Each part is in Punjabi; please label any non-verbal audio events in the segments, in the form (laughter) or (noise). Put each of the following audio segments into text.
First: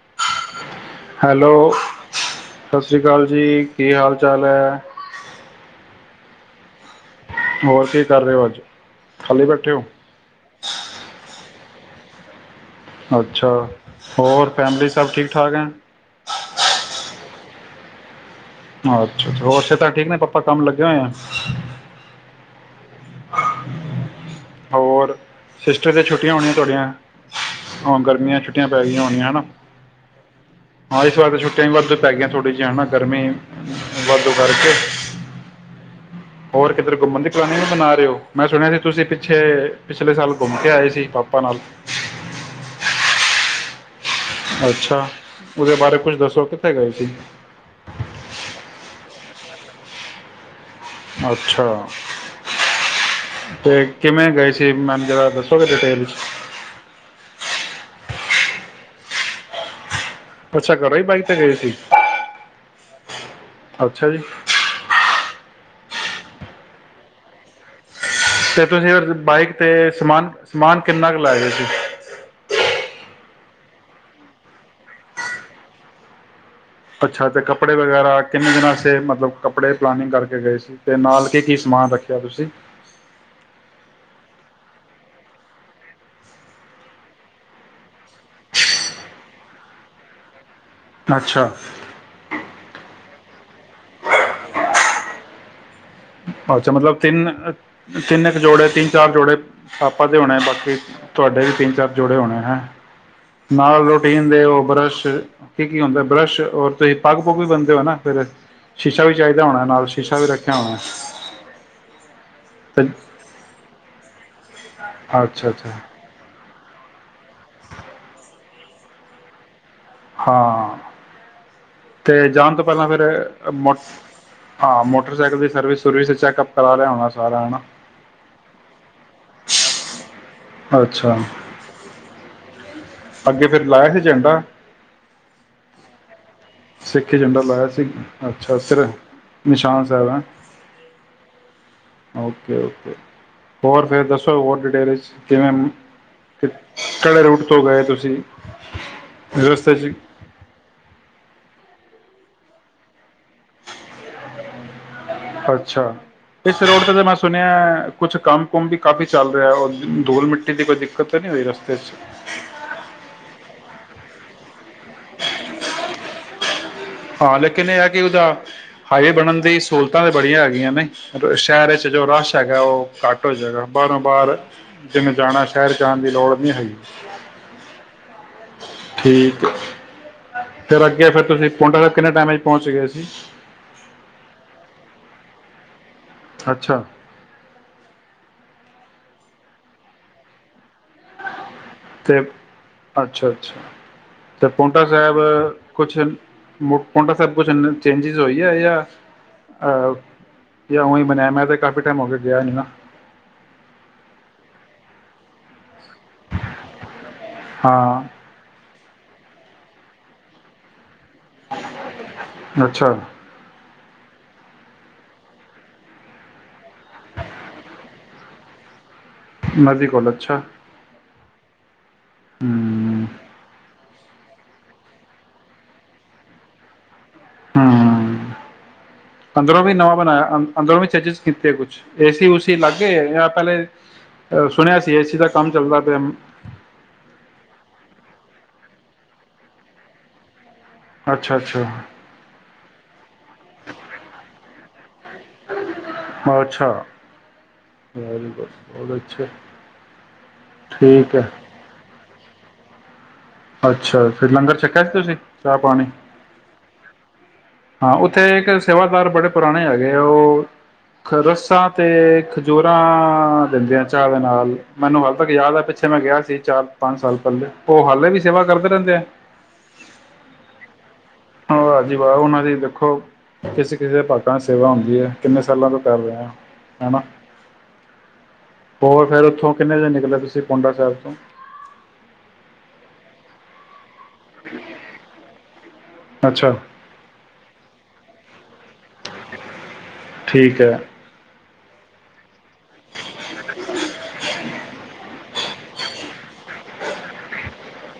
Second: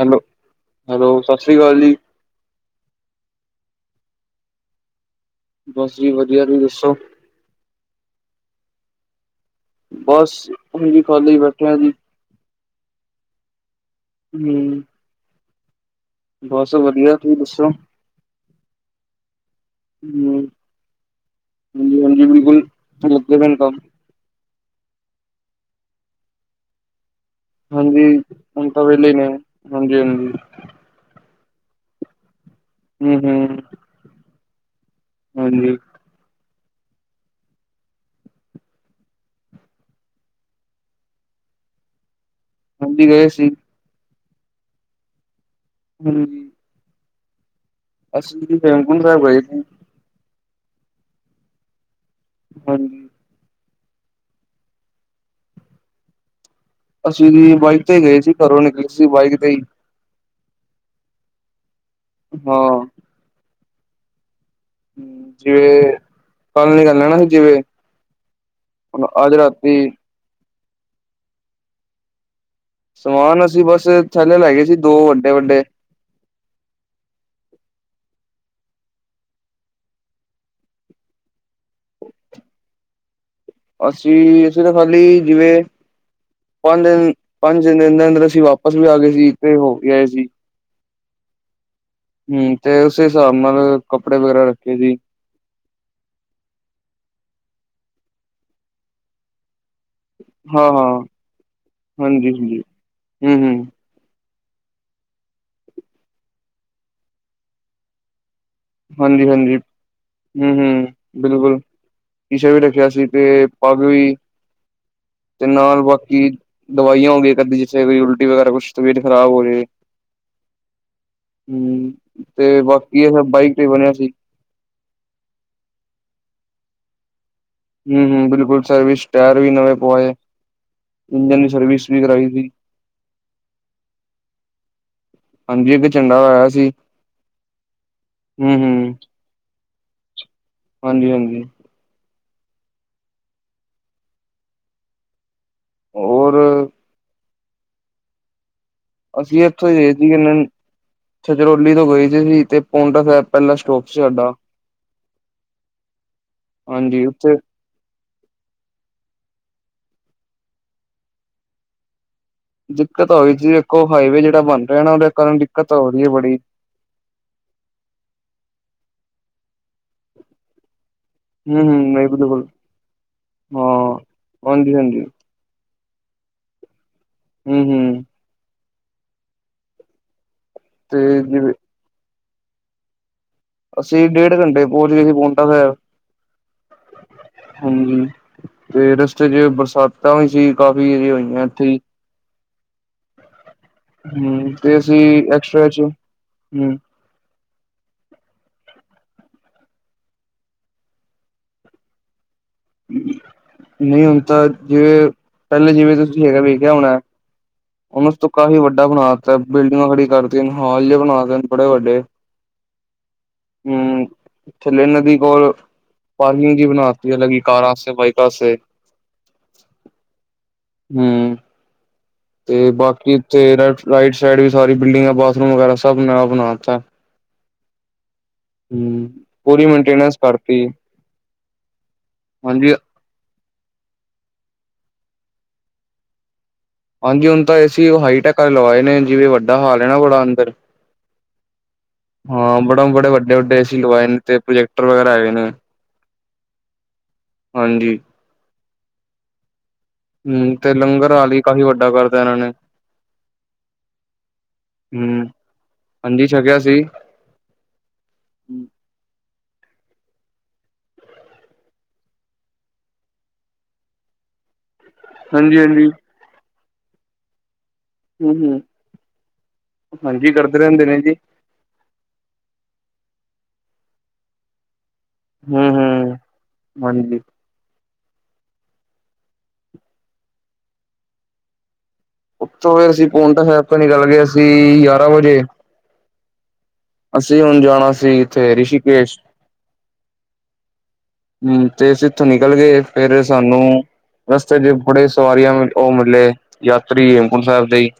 ਹੈਲੋ, ਸਤਿ ਹੈਲੋ ਸ੍ਰੀ ਅਕਾਲ ਜੀ। ਸਤਿ ਸ਼੍ਰੀ ਅਕਾਲ ਜੀ। ਕੀ ਹਾਲ ਚਾਲ ਹੈ। ਬਸ ਜੀ। ਵਧੀਆ। ਤੁਸੀਂ ਦੱਸੋ। ਹੋਰ ਕੀ ਕਰ ਰਹੇ ਹੋ ਅੱਜ। ਖਾਲੀ ਬੈਠੇ ਹੋ ਬਸ ਉਝ ਈ ਖਾਲੀ ਬੈਠ- ਕਿਆ ਜੀ ਅੱਛਾ ਹੋਰ ਹੂੰ, ਫੈਮਲੀ ਸਭ ਠੀਕ ਠਾਕ ਐ। ਬਸ ਵਧੀਆ ਤੁਸੀਂ ਦੱਸੋ? ਅੱਛਾ ਅੱਛ ਹੋਰ- ਫੇ ਤਾਂ ਠੀਕ ਨੇ ਹੂੰ, ਪਾਪਾ ਕੰਮ ਲੱਗੇ ਓਏ ਆਂ ਤੇ ਲਗੇ ਦੇ ਨੇ ਕੰਮ। ਹੋਰ ਸਿਸਟਰ ਤੇ ਛੁੱਟੀਆਂ ਹੋਣੀਆਂ ਤੁਆਡੀਆਂ। ਹਾਂਜੀ ਹੁਣ ਤਾਂ ਵਹਲੇ ਹੋਣੀਆਂ ਨੇ। ਹੈ ਨਾ ਹਾਂਜੀ -ਹਾਂਜੀ ਕਈ ਵਾਰ ਤੇ ਪੈ ਗੀਆਂ ਥੋੜ੍ਹੀ ਏਨਾ ਗਰਮੀ ਵੱਧ ਤੋਂ ਕਰਕੇ ਹਾਂਜੀ ਹੋਰ ਕਿੱਧਰ ਘੁੰਮਣ ਦੀ ਪਲਾਨਿੰਗ ਵੀ ਬਣਾ ਰੇ ਓ। ਮੈਂ ਸੁਣਿਆ ਸੀ, ਤੁਸੀਂ ਪਿੱਛੇ ਪਿਛਲੇ ਸਾਲ ਘੁੰਮ ਕੇ ਆਏ ਸੀ ਪਾਪਾ ਨਾਲ- ਹਾਂਜੀ ਗਏ ਸੀ। ਅੱਛਾ ਉਦੇ ਬਾਰੇ ਕੁੱਝ ਦੱਸੋ ਕਿੱਥੇ ਗਏ ਸੀ? ਅਸੀ ਵੀ ਹੇਮਕੁੰਟ- ਸਏਬ ਗਏ ਸੀ। ਅੱਛਾ ਹਾਂਜੀ ਤੇ ਕਿਵੇਂ ਗਏ ਸੀ? ਮੈਨੂੰ ਜਰਾ ਦੱਸੋਗੇ ਡਿਟੇਲ'ਚ। ਅਸੀਂ ਵੀ ਬਾਈਕ ਤੇ ਗਏ ਸੀ। ਘਰੋਂ ਨਿਕਲੇ ਸੀ ਬਾਈਕ ਤੇ ਈ- ਅੱਛਾ ਘਰੋ ਈ ਬਾਈਕ ਤੇ ਗਏ ਸੀ। ਹਾਂ ਅੱਛਾ ਜੀ ਹੂ ਜੇ ਕੱਲ ਨਿਕਲਨਾ ਜਿਵੇਂ- ਤੇ ਤੁਸੀਂ ਹੁਣ ਉਰ ਅੱਜ ਬਾਈਕ ਤੇ ਰਾਤੀ ਸਮਾਨ ਸਮਾਨ ਕਿੰਨਾ ਕਾ ਲੈ ਗਏ ਸੀ। ਸਮਾਨ ਅਸੀਂ ਬਸ ਥੈਲੇ ਲੈ ਗਏ ਸੀ ਦੋ ਵੱਡੇ -ਵੱਡੇ। ਅੱਛਾ ਤੇ ਕੱਪੜੇ ਵਗੈਰਾ ਕਿੰਨੇ ਦਿਨਾਂ ਅਸਤੇ ਮਤਲਬ ਕੱਪੜੇ ਪਲਾਨਿੰਗ ਕਰਕੇ ਗਏ ਸੀ। ਤੇ ਨਾਲ ਕੀ ਕੀ- ਸਮਾਨ ਰੱਖਿਆ ਤੁਸੀਂ। ਅਸੀਂ ਅਸੀਂ ਤਾਂ ਖਾਲੀ ਜਿਵੇਂ ਪੰਜ ਦਿਨ -ਪੰਜ ਦਿਨ ਦੇ ਅੰਦਰ -ਅੰਦਰ ਅਸੀਂ ਵਾਪਿਸ ਵੀ ਆ ਗਏ ਸੀ ਹੋ ਕੇ ਆਏ ਸੀ। ਅੱਛਾ ਹੂੰ ਤੇ ਉਸੇ ਹਿਸਾਬ ਨਾਲ ਕੱਪੜੇ ਵਗੈਰਾ ਰੱਖੇ ਸੀ। ਅੱਛਾ ਮਤਲਬ ਤਿੰਨ ਤਿੰਨ ਕ ਜੋੜੇ ਤਿੰਨ ਚਾਰ ਜੋੜੇ- ਪਾਪਾਂ ਤੇ ਹੋਣੇ ਬਾਕੀ ਹਾਂ-ਹਾਂ ਤੁਹਾਡੇ ਵੀ ਤਿੰਨ ਚਾਰ ਜੋੜੇ ਹੋਣੇ ਹੈ। ਹਾਂਜੀ-ਹਾਂਜੀ ਹੂੰ-ਹੂੰ ਨਾਲ ਰੋਟੀਨ- ਨਾਲੇ ਓ ਬਰੱਸ਼ ਕੀ ਕੀ ਹੁੰਦਾ ਬਰੱਸ਼। ਰ ਤੁਸੀਂ ਪੱਗ ਪੁੱਗ ਵੀ ਬਣਦੇ ਹੋ ਨਾ। ਫਿਰ ਸ਼ੀਸ਼ਾ ਵੀ ਚਾਹੀਦਾ ਹਾਂਜੀ-ਹਾਂਜੀ ਹੋਣਾ ਨਾਲ ਸ਼ੀਸ਼ਾ ਵੀ ਰੱਖਿਆ ਹੋਣਾ ਹੂੰ-ਹੂੰ ਬਿਲਕੁਲ ਸ਼ੀਸ਼ਾ ਵੀ ਤੇ ਰੱਖਿਆ ਸੀ ਤੇ ਪੱਗ ਵੀ ਤੇ ਅੱਛਾ ਅੱਛਾ ਨਾਲ ਬਾਕੀ ਦਵਾਈਆਂ ਹੋ ਗਈ ਕਰਦੀ ਜਿੱੇ ਕੋਈ ਉਲਟੀ ਵਗੈਰਾ ਕੁਛ ਤਬੀਅਤ ਖਰਾਬ ਹੋ ਰਹੀ ਹੈ ਹਾਂ ਤੇ ਜਾਣ ਤੋਂ ਪਹਿਲਾਂ ਬਾਕੀ ਇਹ ਸਭ ਫੇਿਰ ਬਾਈਕ ਤੇ ਮੋ ਬਣਿਆ ਸੀ ਹਾਂ ਮੋਟਰਸਾਈਕਲ ਦੀ ਸਰਵਿਸ ਸੁਰਵਿਸ ਚੈੱਕਅਪ ਚਲਾ ਲਿਆ ਹੋਣਾ ਸੀ ਹਮ ਹਮ ਬਿਲਕੁਲ ਸਰਵਿਸ ਟਾਇਰ ਵੀ ਨਵੇਂ ਪੁਆਏ ਆ ਅੱਛਾ ਇੰਜਨ ਦੀ ਸਰਵਿਸ ਵੀ ਕਰਾਈ ਸੀ (inaudible) ਅੱਗੇ ਫੇਿਰ ਲਾਇਆ ਸੀ ਝੰਡਾ ਹਾਂਜੀ ਅੱਗੇ ਝੰਡਾ ਹੋਇਆ ਸਿੱਖ ਝੰਡਾ ਲਾਇਆ ਸੀ ਅੱਛਾ ਫਿਰ ਨਿਸ਼ਾਨ ਦਾਲਾ ਹਾਂਜੀ ਹਾਂਜੀ ਓਕੇ ਓਕੇ ਹੋਰ ਫੇਿਰ ਦੱਸੋ ਹੋਰ ਡਿਟੇਲਜ ਕਿਵੇਂ ਹੋਰ ਕਿਹੜੇ ਰੂਟ ਤੇ ਉੱਥੋਂ ਗਏ ਤੁਸੀਂ ਅਸੀਂ ਇੱਥੋਂ ਰਸਤੇ ਹੀ ਦੇ 'ਚ ਸੀ ਕਿ ਛਜਰੋਲੀ ਤੋਂ ਗਈ ਸੀ ਤੇ ਪੋਂਟਾ ਸਾਹਿਬ ਪਹਿਲਾਂ ਸਟੋਕ ਸੀ ਸਾਡਾ ਅੱਛਾ ਇਸ ਰੋਡ ਤੇ ਤਾਂ ਹਾਂਜੀ ਮੈਂ ਉੱਥੇ ਸੁਣਿਆ ਕੁਛ ਕੰਮ ਕੁਮ ਵੀ ਕਾਫੀ ਚੱਲ ਰਿਹਾ ਧੋਲ ਮਿੱਟੀ ਦੀ ਕੋਈ ਦਿੱਕਤ ਤਾਂ ਨਹੀਂ ਹੋਈ ਰਸਤੇ 'ਚ ਦਿੱਕਤ ਹੋਈ ਜ ਦੇਖੋ ਹਾਈਵੇ ਜਿਹੜਾ ਬਣ ਰਿਹਾ ਨਾ ਉਹਦੇ ਕਾਰਨ ਦਿੱਕਤ ਹੋ ਰਹੀ ਹੈ ਬੜੀ ਹਾਂ ਲੇਕਿਨ ਇਹ ਹੈ ਕਿ ਉਹਦਾ ਹਾਈਵੇ ਬਣਨ ਦੇ ਸਹੂਲਤਾਂ ਤਾਂ ਬੜੀਆਂ ਹੈਗੀਆਂ ਨੇ ਸ਼ਹਿਰ ਹੂੰ-ਹੂੰ 'ਚ ਜੋ ਨਹੀਂ ਰਸ਼ ਬਿਲਕੁਲ ਹੈਗਾ ਉਹ ਘੱਟ ਹੋ ਜਾਗਾ ਹਾਂ ਬਾਰੋਂ ਬਾਹਰ ਹਾਂਜੀ-ਹਾਂਜੀ ਜਿਵੇਂ ਜਾਣਾ ਸ਼ਹਿਰ 'ਚ ਜਾਣ ਦੀ ਲੋੜ ਨਹੀਂ ਹੈਗੀ ਹਮ ਹਮ ਠੀਕ ਫਿਰ ਤੇ ਅੱਗੇ ਫੇ ਤੁਸੀ ਜਿਵੇਂ ਪੌਂਟਾ ਸਾਹਿਬ ਕਿੰੇ ਟਾਈਮ ਪਹੁੰਚ ਗਿਆਏ ਸੀ ਅਸੀਂ ਡੇਢ ਘੰਟੇ ਪਹੁੰਚ ਗਏ ਸੀ ਪਹੁੰਚ ਹਹ ਅੱਛਾ ਹਾਂਜੀ ਤੇ ਰ ਤੇ ਜੇ ਬਰਸਾਤਾਂ ਵੀ ਸੀ ਕਾਫੀ ਜੇ ਹੋਈਆਂ ਹੀ ਤੇ ਅੱਛਾ ਤੇ ਹੂੰ ਪਾਉਂਟਾ ਅਸੀਂ ਸਾਹਿਬ ਐਕਸਟਰਾ ਚ ਕੁਛ ਹੂੰ ਮੁ ਪਾਉਂਟਾ ਸਾਹਿਬ (unintelligible) ਚੇਂਜਿਸ ਹੋਈ ਹੈ ਜਾਂ ਅ ਜਾਂ ਉਹੀ ਬਣਿਆ ਮੈਂ ਤੇ ਕਾਫੀ ਟਾਈਮ ਹੋ ਗਿਆ ਗਿਆ ਨਹੀਂ ਨਾ ਨਹੀਂ ਹੁਨ ਤਾਂ ਜੇ ਪਹਿਲੇ ਜਿਵੇਂ ਤੁਸੀਂ ਹੈਗਾ ਵੇਖਿਆ ਹੋਣਾ। ਹੁਣ ਉਸ ਹਾਂ ਤੋਂ ਕਾਫ਼ੀ ਵੱਡ ਬਨਾ ਤਾ ਬਿਲਡਿੰਗਾਂ ਖੜੀ ਕਰ ਤਿਆ ਨੇ ਹਾਲ ਜੇ ਨਾ ਤੇ ਨੇ ਬੜੇ ਵੱਡੇ। ਅੱਛਾ ਹਮ ਥੱਲੇ ਨਦੀ ਕੋਲ ਪਾਰਕਿੰਗ ਜੀ ਬਣਾ ਤੀ ਏ ਅਲੱਗ ਹੀ ਕਾਰਾਂ ਆਸੇ ਵਾਈਕਾਂ ਆਸੇ। ਨਦੀ ਕੋਲ ਅੱਛਾ। ਹੂੰ ਤੇ ਹੂੰ ਬਾਕੀ ਇੱਥੇ ਰੈਸ ਰਾਈਟ ਸਾਈਡ ਵੀ ਸਾਰੀ ਬਿਲਡਿੰਗ ਬਾਥਰੂਮ ਵਗੈਰਾ ਸਭ ਨਯਾ ਬਨਾ ਤਾਂ। ਹਾ। ਅੰਦਰੋਂ ਪੂਰੀ ਵੀ ਨਵਾਂ ਮੇਨਟੇਨੈਂਸ ਬਣਾਇਆ ਕਰਤੀ ਅੰਦਰੋਂ ਵੀ ਚੇਜਿਸ ਕੀਤੇ ਕੁਛ ਏਸੀ ਸੀ ਹਾਂਜੀ ਲਾਗੇਏ ਯਾ ਪਹਿਲੇ ਸੁਣਿਆ ਸੀ ਏਸੀ ਦਾ ਕੰਮ ਚੱਲਦਾ ਪਿਆ। ਹਾਂਜੀ ਹੁਣ ਤਾਂ ਏਸੀ ਹਾਈਟੈਕੇ ਲਵਾਏ ਨੇ ਜਿਵੇ ਵੱਡਾ ਹਾਲ ਨਾ ਬੜਾ ਅੰਦਰ। ਅੱਛਾ ਅੱਛਾ ਹਾਂ ਬੜਾ ਬੜੇ ਵੱਡੇ-ਵੱਡੇ ਏਸੀ ਲਵਾਏ ਨੇ ਤੇ ਪ੍ਰੋਜੈਕਟਰ ਵਗੈਰਾ ਆਏ ਨੇ ਅੱਛਾ ਹਾਂਜੀ। ਵੈਰੀ ਗੁੱਡ ਬਹੁਤ ਅੱਛਾ। ਹਮ ਤੇ ਲੰਗਰ ਠੀਕ ਹੈ ਵੀ ਕਾਫ਼ੀ ਵੱਡਾ ਕਰ ਤਾਂ ਇਨ੍ਹਾਂ ਨੇ। ਅੱਛਾ ਫੇਰ ਲੰਗਰ ਛੱਕਿਆ ਸੀ ਤੁਸੀਂ ਹੂੰ ਚਾਹ ਪਾਣੀ ਹਾਂਜੀ ਛਕਿਆ ਸੀ। ਹਾਂ ਉੱਥੇ ਇੱਕ ਸੇਵਾਦਾਰ ਬੜੇ ਪੁਰਾਣੇ ਆ ਤੇ ਉਹ ਖ ਰੱਸਾਂ ਤੇ ਖੰਜੂਰਾਂ ਦਿੰਦੇ ਆ ਚਾਹ ਦੇ ਨਾਲ। ਮੈਨੂੰ ਹਲੇ ਤੱਕ ਯਾਦ ਹੈ ਹਾਂਜੀ-ਹਾਂਜੀ ਪਿੱਛੇ ਮੈਂ ਗਿਆ ਸੀ ਚਾਰ ਪੰਜ ਸਾਲ ਪਹਿਲੇ ਉਹ ਹਾਲੇ ਵੀ ਸੇਵਾ ਹਮ-ਹਮ ਕਰਦੇ ਰਹਿੰਦੇ ਆ ਹਾਂਜੀ ਕਰਦੇ ਰਹਿੰਦੇ ਨੇ ਜੀ। ਵਾਹ ਜੀ ਵਾਹ ਉਹਨਾਂ ਦੀ ਦੇਖੋ ਕਿਸੇ, ਕਿਸੇ ਦੇ ਭਾਗਾਂ ਦੀ ਸੇਵਾ ਹੁੰਦੀ ਹੈ। ਕਿੰਨੇ ਸਾਲਾਂ ਤੋਂ ਕਰ ਹੂੰ-ਹੂੰ ਰਿਹਾ ਹਨਾ। ਹਾਂਜੀ ਹੋਰ ਫੇਰ ਉੱਥੋਂ ਕਿੰਨੇ ਵਜੇ ਨਿਕਲੇ ਤੁਸੀਂ ਪੋਂਟਾ ਸਾਹਿਬ ਤੋਂ। ਉੱਥੋਂ ਫਿਰ ਅਸੀਂ ਪੋਂਟਾ ਸਾਹਿਬ ਤੋਂ ਨਿਕਲ ਤੇ ਅਸੀਂ ਯਾਰਾਂ ਵਜੇ। ਅੱਛਾ ਅਸੀਂ ਹੁਣ ਜਾਣਾ ਸੀ ਇੱਥੇ ਰਿਸ਼ਕੇਸ਼। ਠੀਕ ਹੈ ਹਮ ਤੇ ਅਸੀ ਇਥੋਂ ਨੀ ਨਿਕਲ ਗਏ ਫੇਿਰ ਸਾਨੂੰ ਰਸਤੇ ਚ ਬੜੇ ਸਵਾਰੀਆਂ ਉਹ ਮਿਲੇ ਯਾਤਰੀ ਹੇਮਕੁੰਟ ਸਾਹਿਬ ਦੇ ਹੀ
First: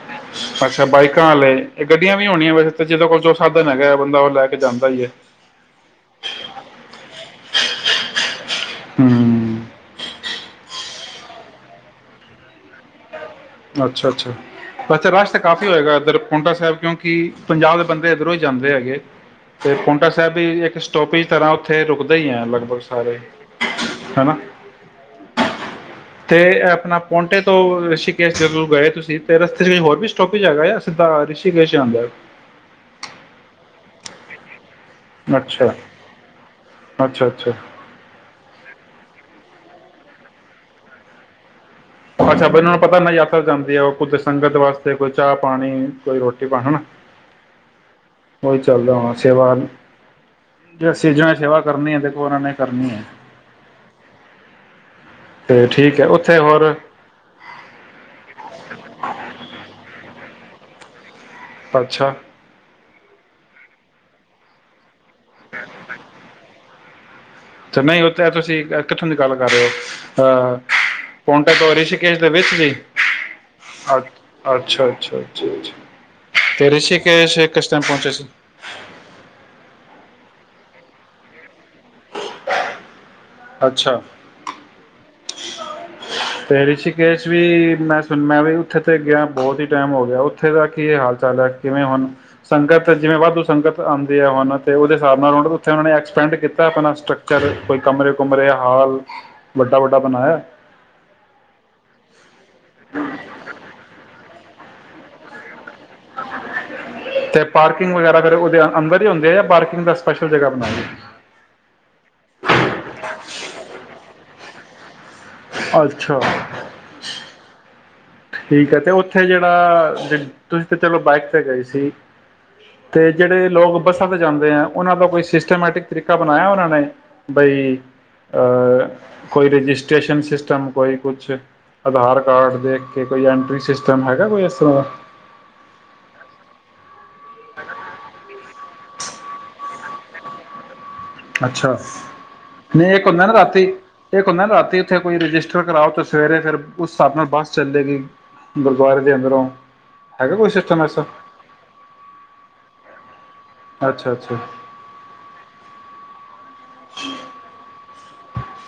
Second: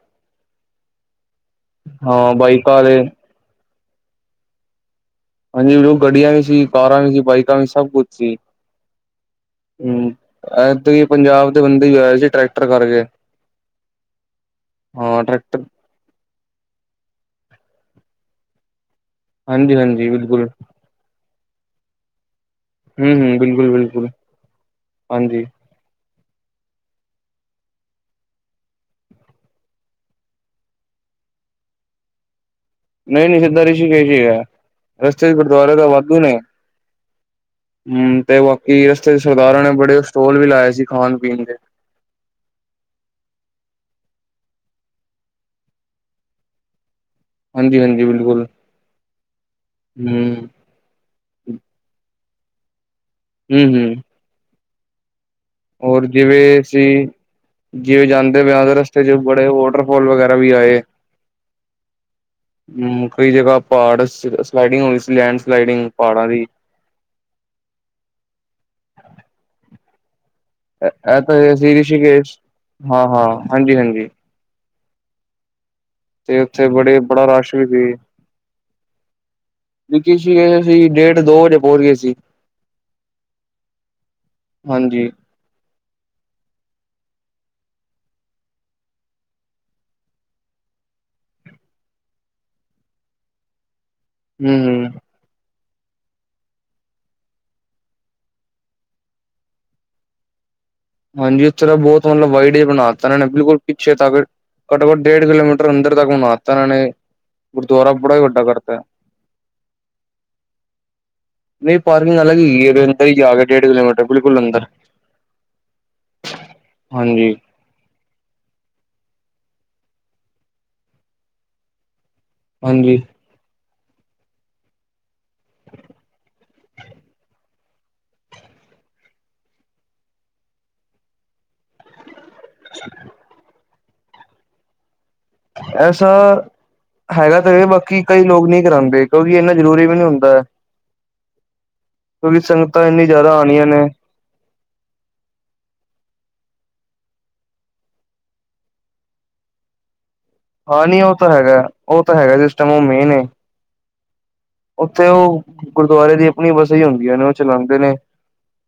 ਅੱਛਾ ਬਾਈਕਾਂ ਵਾਲੇ ਗੱਡੀਆਂ ਵੀ ਹਾਂ ਹੋਣੀਆਂ ਵੈਸੇ ਬਾਈਕਾਂ ਤਾਂ ਆਲੇ ਜਦੋਂ ਕੋਲ ਨ ਗਿਆ ਬੰਦਾ ਉਹ ਲੈ ਕੇ ਜਾਂਦਾ ਈ ਹੈ ਹਾਂਜੀ ਗੱਡੀਆਂ ਵੀ ਸੀ ਕਾਰਾਂ ਵੀ ਸੀ ਬਾਈਕ ਦ ਸਭ ਕੁਛ ਸੀੀ ਹੂੰ ਹਮ ਅ ਤੁੂੰ ਪੰਜਾਬ ਦੇ ਬੰਦੇ ਵੀ ਆਏ ਸੀ ਟਰੈਕਟਰ ਕਰਕੇ ਅੱਛਾ ਅੱਛਾ ਅੱਛਾ ਹਾਂ ਰਸ਼ ਤਾਂ ਟਰੈਕਟਰ ਕਾਫੀ ਹੋਏਗਾ ਇੱਧਰ ਪੋਂਟਾ ਸਾਹਿਬ ਕਿਉਂ ਕਿ ਪੰਜਾਬ ਦੇ ਬੰਦੇ ਇੱਧਰੋਂ ਹੀ ਜਾਂਦੇ ਹੈਗੇ ਤੇ ਹਾਂਜੀ ਹਾਂਜੀ ਪੋਂਟਾ ਸਾਹਿਬ ਬਿਲਕੁਲ ਵੀ ਇੱਕ ਸਟੋਪ ਤਰ੍ਹਾਂ ਉੱਥੇ ਰੁਕਦੇ ਹੀ ਲੱਗਦਾ ਹਮ ਹਮ ਬਿਲਕੁਲ ਬਿਲਕੁਲ ਹਾਂਜੀ ਤੇ ਆਪਣਾ ਪੋਂਟੇ ਤੋਂ ਰਿਸ਼ੀਕੇਸ਼ ਜਦੋਂ ਗਏ ਤੁਸੀਂ ਤੇ ਰਸਤੇ ਚ ਹੋਰ ਵੀ ਸਟੋਪੀਜ ਹੈਗਾ ਆ ਸਿੱਧਾ ਰਿਸ਼ੀਕੇਸ਼ ਜਾਂਉਦਾ ਹੈ ਨਹੀਂ ਨਹੀਂ ਸਿੱਧਾ ਰਿਸ਼ੀ ਕ ਸੀ ਗਿਆ ਰਸਤੇ ਚ ਤਾਂ ਅੱਛਾ ਗੁਰਦਵਾਰੇ ਤਾਂ ਵਾਧੂ ਨੇ ਅੱਛਾ ਅੱਛਾ ਹਮ ਤੇ ਬਾਕੀ ਰਸਤੇ ਸਰਦਾਰਾਂ ਨੇ ਬੜੇ ਸਟੋਲ ਵੀ ਲਾਏ ਸੀ ਖਾਣ ਪੀਣ ਦੇ ਅੱਛਾ ਇਹਨਾਂ ਨੂੰ ਪਤਾ ਨਾ ਯਾਥ ਜਾਂਦੀ ਆ ਉਹ ਕੁੱਜ਼ ਸੰਗਤ ਵਾਸਤੇ ਕੋਈ ਚਾਹ ਪਾਣੀ ਕੋਈ ਰੋਟੀ ਪਾਣੀਾ ਹਾਂਜੀ ਹਾਂਜੀ ਬਿਲਕੁਲ ਉਹੀ ਚੱਲਦਾ ਹਣਾ ਸੇਵਾ ਹੂੰ ਜੇ ਸੀਜ਼ਨ ਏ ਸੇਵਾ ਕਰਨੀ ਆ ਤੇ ਉਹਨਾਂ ਨੇ ਕਰਨੀ ਹੈ ਹਮ ਹਮ ਤੇ ਠੀਕ ਹੋਰ ਹੈ ਉੱਥੇ ਜਿਵੇਂ ਹੋਰ ਅਸੀਂ ਜਿਵੇ ਜਾਂਦੇ ਵਿਆਹ ਦੇ ਰਸਤੇ ਚ ਬੜੇ ਵਾਟਰਫੋਲ ਵਗੈਰਾ ਕਵੀ ਆਏ। ਅੱਛਾ। ਹੂੰ, ਕਈ ਜਗਾ ਪ੍ਹਾੜ ਸ ਸਲਾਈਡਿੰਗ ਹੋ ਊੰ ਲੈਂਡ ਸਲਾਈਡਿੰਗ ਪ੍ਹਾੜਾ ਦੀ। ਤੇ ਨਈ, ਓਥੇ ਤੁਸੀ ਐ ਕਿੱਥੋਂ ਦੀ ਗੱਲ ਕਰ ਰੇ ਓ? ਐ, ਐ ਤਾਂ ਐਸੀ ਦੇ ਰਿਸ਼ੀਕੇਸ਼। ਵਿੱਚ ਜੀ ਹਾਂ, ਹਾਂ, ਹਾਂਜੀ, ਹਾਂਜੀ ਅੱਛਾ ਅੱਛਾ, ਅੱਛਾ, ਅੱਛਾ ਤੇ ਓਥੇ ਬੜੇ-ਬੜਾ ਰਿਸ਼ੀਕੇਸ਼ ਰਸ਼ ਕਿਸ ਟਾਈਮ ਵੀ। ਪਹੁੰਚੇ ਸੀ (unintelligible) ਡੇਢ ਦੋ ਵਜੇ ਪੋਂਚ ਗੇ ਸੀ। ਅੱਛਾ ਹਾਂਜੀ। ਤੇ ਰਿਸ਼ੀਕੇਸ਼ ਵੀ ਮੈਂ ਸੁਨ ਮੈ ਵੀ ਓਥੇ ਤੇ ਗੇਆਂ, ਬੋਤ ਹੀ ਟੈਮ ਹੋ ਗੇਆ, ਓਥੇ ਦਾ ਕੀ ਹਾਲ ਚਾਲ ਐ? ਜਿਵੇਂ ਹੋਨ ਸੰਗਤ ਜਿਵੇਂ ਵਾਦੂ ਸੰਗਤ (unintelligible) ਤੇ ਹੂੰ ਹੂੰ ਓਨਾਂ ਨੇ ਐਕਸਪੈਂਡ ਕੀਤੈ? ਆਪਨਾ ਸੑਟਕਚਰ ਕੋਈ ਕਮਰੇ- ਕੁਮਰੇ ਹਾਲ ਵੱਡਾ, ਵੱਡਾ ਬਨਾਏ ਆ ਏ? ਹਾਂਜੀ, ਓਥੇ ਤਾਂ ਬਹੁਤ ਹੁਨ ਵਾਈਟ ਬਣਾ ਤੈ ਬਿਲਕੁਲ ਪਿੱਛੇ ਤਕ। ਘਟੋ- ਘਟ ਡੇਢ ਕਿਲੋਮੀਟਰ ਅੰਦਰ ਦਾ ਘੂਮਾਤਾ ਏਨਾ ਨੇ। ਤੇ ਗੁਰਦੁਆਰਾ ਪਾਰਕਿੰਗ ਬੜਾ ਈ ਵਗੈਰਾ ਫਿਰ ਵੱਡਾ ਉਹਦੇ ਕੜਤੈ ਐ, ਅੰਦਰ ਹੀ ਹੁੰਦੀ ਹੈ ਜਾਂ ਪਾਰਕਿੰਗ ਦਾ ਸਪੈਸ਼ਲ ਜਗ੍ਹਾ ਬਣਾਈ ਨਹੀਂ ਪਾਰਕਿੰਗ ਅਲੱਗ ਹੀਗੀ, ਅੰਦਰ ਹੀ ਜਾ ਕੇ ਡੇਢ ਕਿਲੋਮੀਟਰ। ਬਿਕੁਲ ਅੰਦਰ। ਅੱਛਾ। ਹਾਂਜੀ ਠੀਕ ਐ, ਤੇ ਓਥੇ ਜੇੜਾ ਜ ਚ ਤੁਸੀ ਤੇ ਚਲੋ ਬਾਈਕ ਤੇ ਗਏ ਸੀ। ਹਾਂਜੀ ਤੇ ਜੇੜੇ ਲੋਗ ਬੱਸਾਂ ਤੇ ਜਾਂਦੇ ਐ, ਓਨਾਂ ਦਾ ਕੋਈ ਸਿਸਟਮੈਟਿਕ ਤਰੀਕਾ ਬਨਾਯਾ ਓਨਾਂ ਨੇ? ਬਈ ਕੋਈ ਅ ਰਜਿਸ੍ਰੇਸ਼ਨ ਸਿਸਟਮ ਕੋਈ ਕੁਛ? ਅਧਾਰ ਕਾਰਡ ਦੇ ਐਂਟਰੀ ਸਿਸਟਮ ਹੈਗੈ ਕੋਈ ਇਸ ਤਰਾਂ ਦਾ? ਐਸਾ- ਹੈਗਾ ਤੇ ਵੇ, ਬਾਕੀ ਕਈ ਲੋਗ ਨਈ ਕਰਾਂਦੇ, ਕੇਓ ਕਿ ਐਨਾ ਜਰੂਰੀ ਵੀ ਨੀ ਹੁੰਦੈ ਐ। ਅੱਛਾ, ਨਈ ਏਕ ਇੰਨੀ ਹੁੰਦੈ ਏ ਜ਼ਿਆਦਾ ਨਾ ਰਾਤੀ ਆਉਣੀਆਂ ਨੇ ਏਕ ਹੁੰਦੈ ਏ ਨਾ ਰਾਤੀ ਉਥੇ ਕੋਈ ਰਜਿਸਟਰ ਕਰਾਓ ਤੇ ਸਵੇਰੇ ਫਿਰ ਉਸ ਸਾਬ ਨਾਲ ਬਸ ਚੱਲੇਗੀ ਗੁਰਦੁਆਰੇ ਦੇ ਅੰਦਰੋਂ ਹੈਗਾ ਕੋਈ ਸਿਸਟਮ ਹਾਂ, ਨੀ ਐਸਾ ਓ ਤਾ ਹੈਗੈ, ਓ ਤਾ ਹੈਗੈ, ਓ ਸਿਸਟਮ ਓ ਮੇਨ ਏ। ਅੱਛਾ, ਅੱਛਾ। ਓਥੇ ਓ ਗੁਰਦੁਆਰੇ ਦੀ ਨਈ ਬਸ ਏਈ ਹੁੰਦੀਆਂ ਨੇ ਓ ਚਲਾਂਦੇ ਨੇ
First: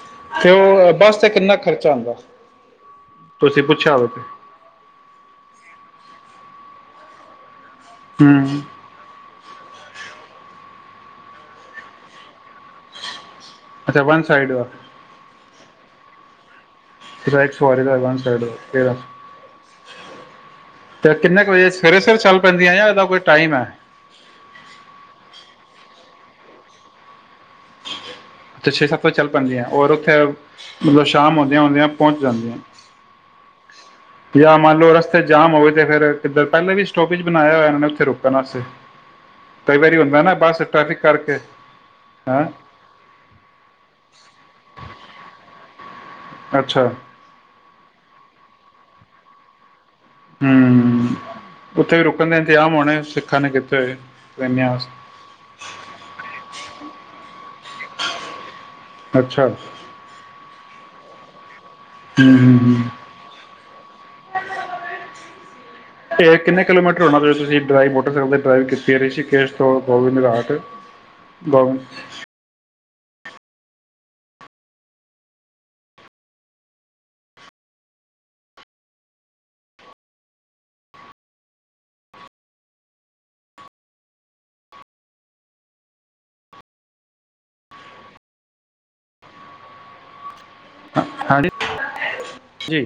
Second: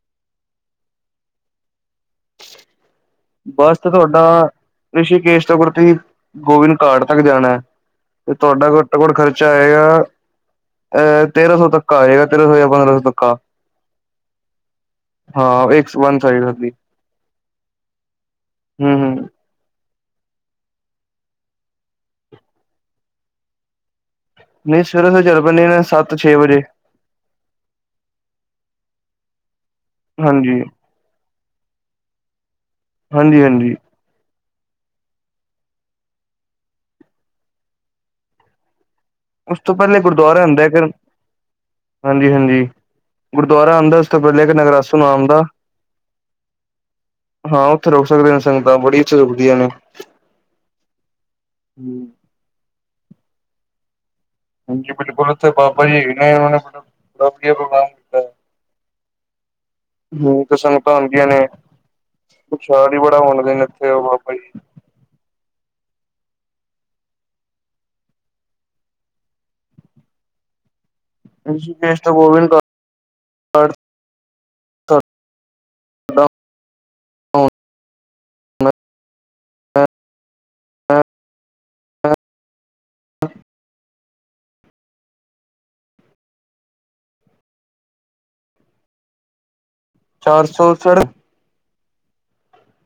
(unintelligible) ਓਹ ਬਸ ਤੇ ਕਿੰਨਾ ਖ਼ਰਚਾ ਆਂਦਾ? ਬਸ ਤੋਡਾ ਰਿਸ਼ੀਕੇਸ਼ ਤੋਂ ਗੁਰਦੀ ਗੋਬਿੰਦ ਘਾਟ ਤੱਕ ਜਾਣੈ ਤੇ ਹੂੰ ਤੁਹਾਡਾ ਘੱਟੋ ਘੱਟ ਖ਼ਰਚਾ ਆਏਗਾ ਐ ਤੇਰਾਂ ਸੋ ਤੱਕ ਆ ਜੇਗਾ। ਅੱਛਾ, ਵਨ ਸਾਈੜ ਦਾ? ਹਾਂ, ਇੱਕ ਸ ਵਨ ਸਾਈੜ ਦਾ ਸੀ। (unintelligible) ਸਵਾਰੀ ਦਾ ਵਨ ਸਾਈਡ਼ ਦਾ ਤੇਰਾ ਹੂੰ ਸੋ। ਤੇ ਏ ਕਿੰਨੇ ਕ ਵਜੇ ਸਵੇਰੇ, ਸਵੇਰੇ ਚੱਲ ਪੈਂਦੀਆਂ ਯਾ ਏਦਾ ਕੋਈ ਟਾਈਮ ਐ? ਨਈ, ਸਵੇਰੇ-ਸਵੇਰੇ ਚੱਲ ਪੈਂਦੀਆਂ ਨੇ ਸੱਤ ਛੇ ਵਜੇ। ਤੇ ਛੇ- ਸੱਤ ਵਜੇ ਚੱਲ ਪੈਂਦੀਆ? ਓਰ ਉੱਥੇ ਐ, ਹਾਂਜੀ ਮਲਬ ਸ਼ਾਮ ਹੁੰਦੇਆਂ ਹੁੰਦੇਆ ਪੋਂਚ ਜਾਂਦੀਆ? ਹਾਂਜੀ ਹਾਂਜੀ ਯਾ ਮਾਂਨਲੋ ਰਸਤੇ ਚ ਜਾਮ ਹੋਵੇ, ਤੇ ਫੇਰ ਕਿੱਦਰ ਪੈਲੇ ਵੀ ਸਟੋਪੇਜ ਬਨਾਏਆ ਹੋਯਾ ਏਨਾਨੇ ਨੇ ਉੱਥੇ ਰੁਕਨ ਵਾਸਤੇ? ਉਸ ਤੋਂ ਕਈ ਵਾਰੀ ਪੈਲੇ ਹੁੰਦਾ ਨਾ ਗੁਰਦਵਾਰਾ ਬੱਸ ਆਂਦੈ, ਫਿਰ ਟ੍ਰੈਫਿਕ ਕਰਕੇ ਹਾਂਜੀ, ਹੈਂ ਹਾਂਜੀ ਗੁਰਦੁਵਾਰਾ ਆਂਦੈ। ਉਸ ਤੋਂ ਪੈਲੇ ਇਕ ਨਗਰਾਸੋ ਨਾਮ ਦਾ, ਅੱਛਾ ਹਾਂ। ਓਥੇ ਰੋਕ ਸਕਦੀਆਂ ਨੇ ਸੰਗਤਾਂ ਬੜੀ ਛ ਰੁਕਦੀਆਂ ਨੇ। ਹੂੰ, ਉੱਥੇ ਵੀ ਰੁਕਨ ਦੇ ਇੰਤਜ਼ਾਮ ਹੋਣੇ (unintelligible) ਨੇ ਕਿਤੇ ਹੋਏ ਟ੍ਰੇਨਾਂ ਹਾਂਜੀ, ਵਾਸਤੇ ਬਿਲਕੁਲ ਉਥੇ ਬਾਬਾ ਜੀ ਹੈਗੇ ਨੇ ਓਨਾ ਨੇ (inaudible) ਅੱਛਾ। ਹੂੰ, ਤੇ ਸੰਗਤਾਂ ਹੁੰਦੀਆਂ ਨੇ ਹੂੰ ਹੂੰ ਪ੍ਰਸ੍ਹਵੀ ਬੜਾ ਵੰਡਦੇ ਨੇ ਉਥੇ ਉਹ ਬਾਬਾ ਜੀ। ਏ ਕਿੰਨੇ ਕਿਲੋਮੀਟਰ ਹੋਣਾ? ਜੋ ਤੁਸੀਂ ਡਰਾਈਵ ਮੋਟਰਸਾਈਕਲ ਤੋ ਡਰਾਈਵ ਕੀਤੀ ਰਿਸੀ਼ਕੇਸ਼ ਤੋ ਗੋਬਿੰਦ ਘਾਟ। ਗੋਬਿੰਦ ਰਿਸ਼ੀਕੇਸ਼ ਤੋਂ ਗੋਬਿੰਦ ਘਾਟ ਹੜ (unintelligible) ਚਾਰ ਸੌ ਸਾੜੇ ਹਾਂਜੀ ਜੀ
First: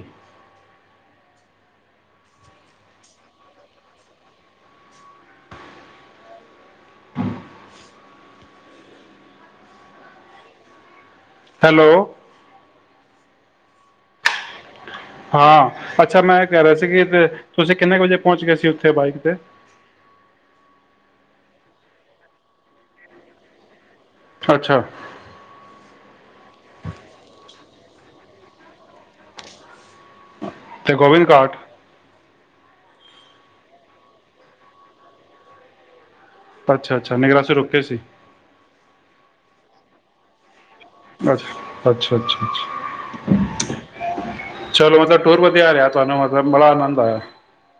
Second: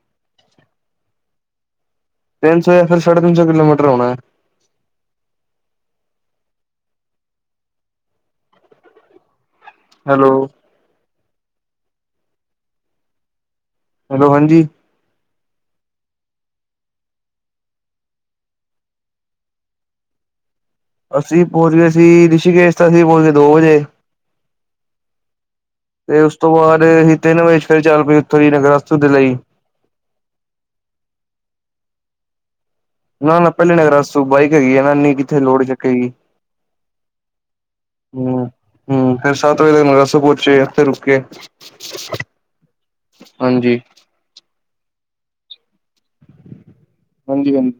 ਤਿੰਨ ਸੋ ਯਾ ਫਿਰ ਸਾੜੇ ਤਿੰਨ ਸੋ ਕਿਲੋਮੀਟਰ ਹੋਨਾ ਏ। (inaudible) ਹੈਲੋ। ਹੈਲੋ। ਹੈਲੋ ਹਾਂਜੀ। ਹਾਂ, ਅੱਛਾ ਮੈਂ ਐ ਕੈ ਰੇਆ ਸੀ, ਕਿ ਤੁਸੀ ਕਿੰਨੇ ਕ ਵਜੇ ਪੋਹਂਚ ਗਏ ਸੀ ਉੱਥੇ ਬਾਈਕ ਤੇ। ਅਸੀ ਪੋਚ ਗਏ ਸੀ, ਰਿਸ਼ੀਕੇਸ਼ ਤਾ ਅਸੀ ਪੋਚ ਗਏ ਦੋ ਵਜੇ ਅੱਛਾ ਤੇ ਉਸ ਤੋ ਬਾਦ ਅਹੀ ਤਿੰਨ ਵਜੇ ਫਿਰ ਚੱਲ ਪਏ ਉੱਥੋਂ ਦੀ ਨਗਰਸਤੂ ਦੇ ਲਈ ਤੇ ਗੋਬਿੰਦ ਘਾਟ? ਨਾ ਨਾ ਪੈਲੇ ਨੱਗਰਾਸੂ, ਬਾਈਕ ਹੈਗੀ ਆ ਨਾ ਇਨੀ ਕਿੱਥੇ ਲੋਡ ਚੱਕੇਗੀ। ਅੱਛਾ-ਅੱਛਾ ਨਿਗਰਾਸੂ ਰੁਕੇ ਸੀ। ਫੇਰ (unintelligible) ਪੋਚੇ ਆ। ਅੱਛਾ ਅੱਛਾ ਹਾਂਜੀ ਚਲੋ ਟੂਰ ਵਧਿਆ ਰਿਹਾ ਤੁਹਾਨੂੰ ਮਤਲਬ ਬੜਾ ਆਨੰਦ ਆਇਆ। ਹਾਂਜੀ ਹਾਂਜੀ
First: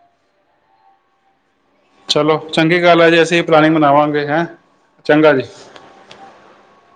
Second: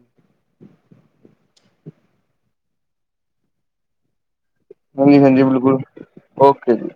ਚਲੋ ਚੰਗੀ ਗੱਲ ਹੈ, ਜੇ ਅਸੀਂ ਵੀ ਪਲੈਨਿਂਗ ਬਨਾਵਾਂਗੇ ਹੈਂ। ਹਾਂਜੀ ਚੰਗਾ ਹਾਂਜੀ ਜੀ ਬਿਲਕੁਲ, ਓਕੇ ਜੀ।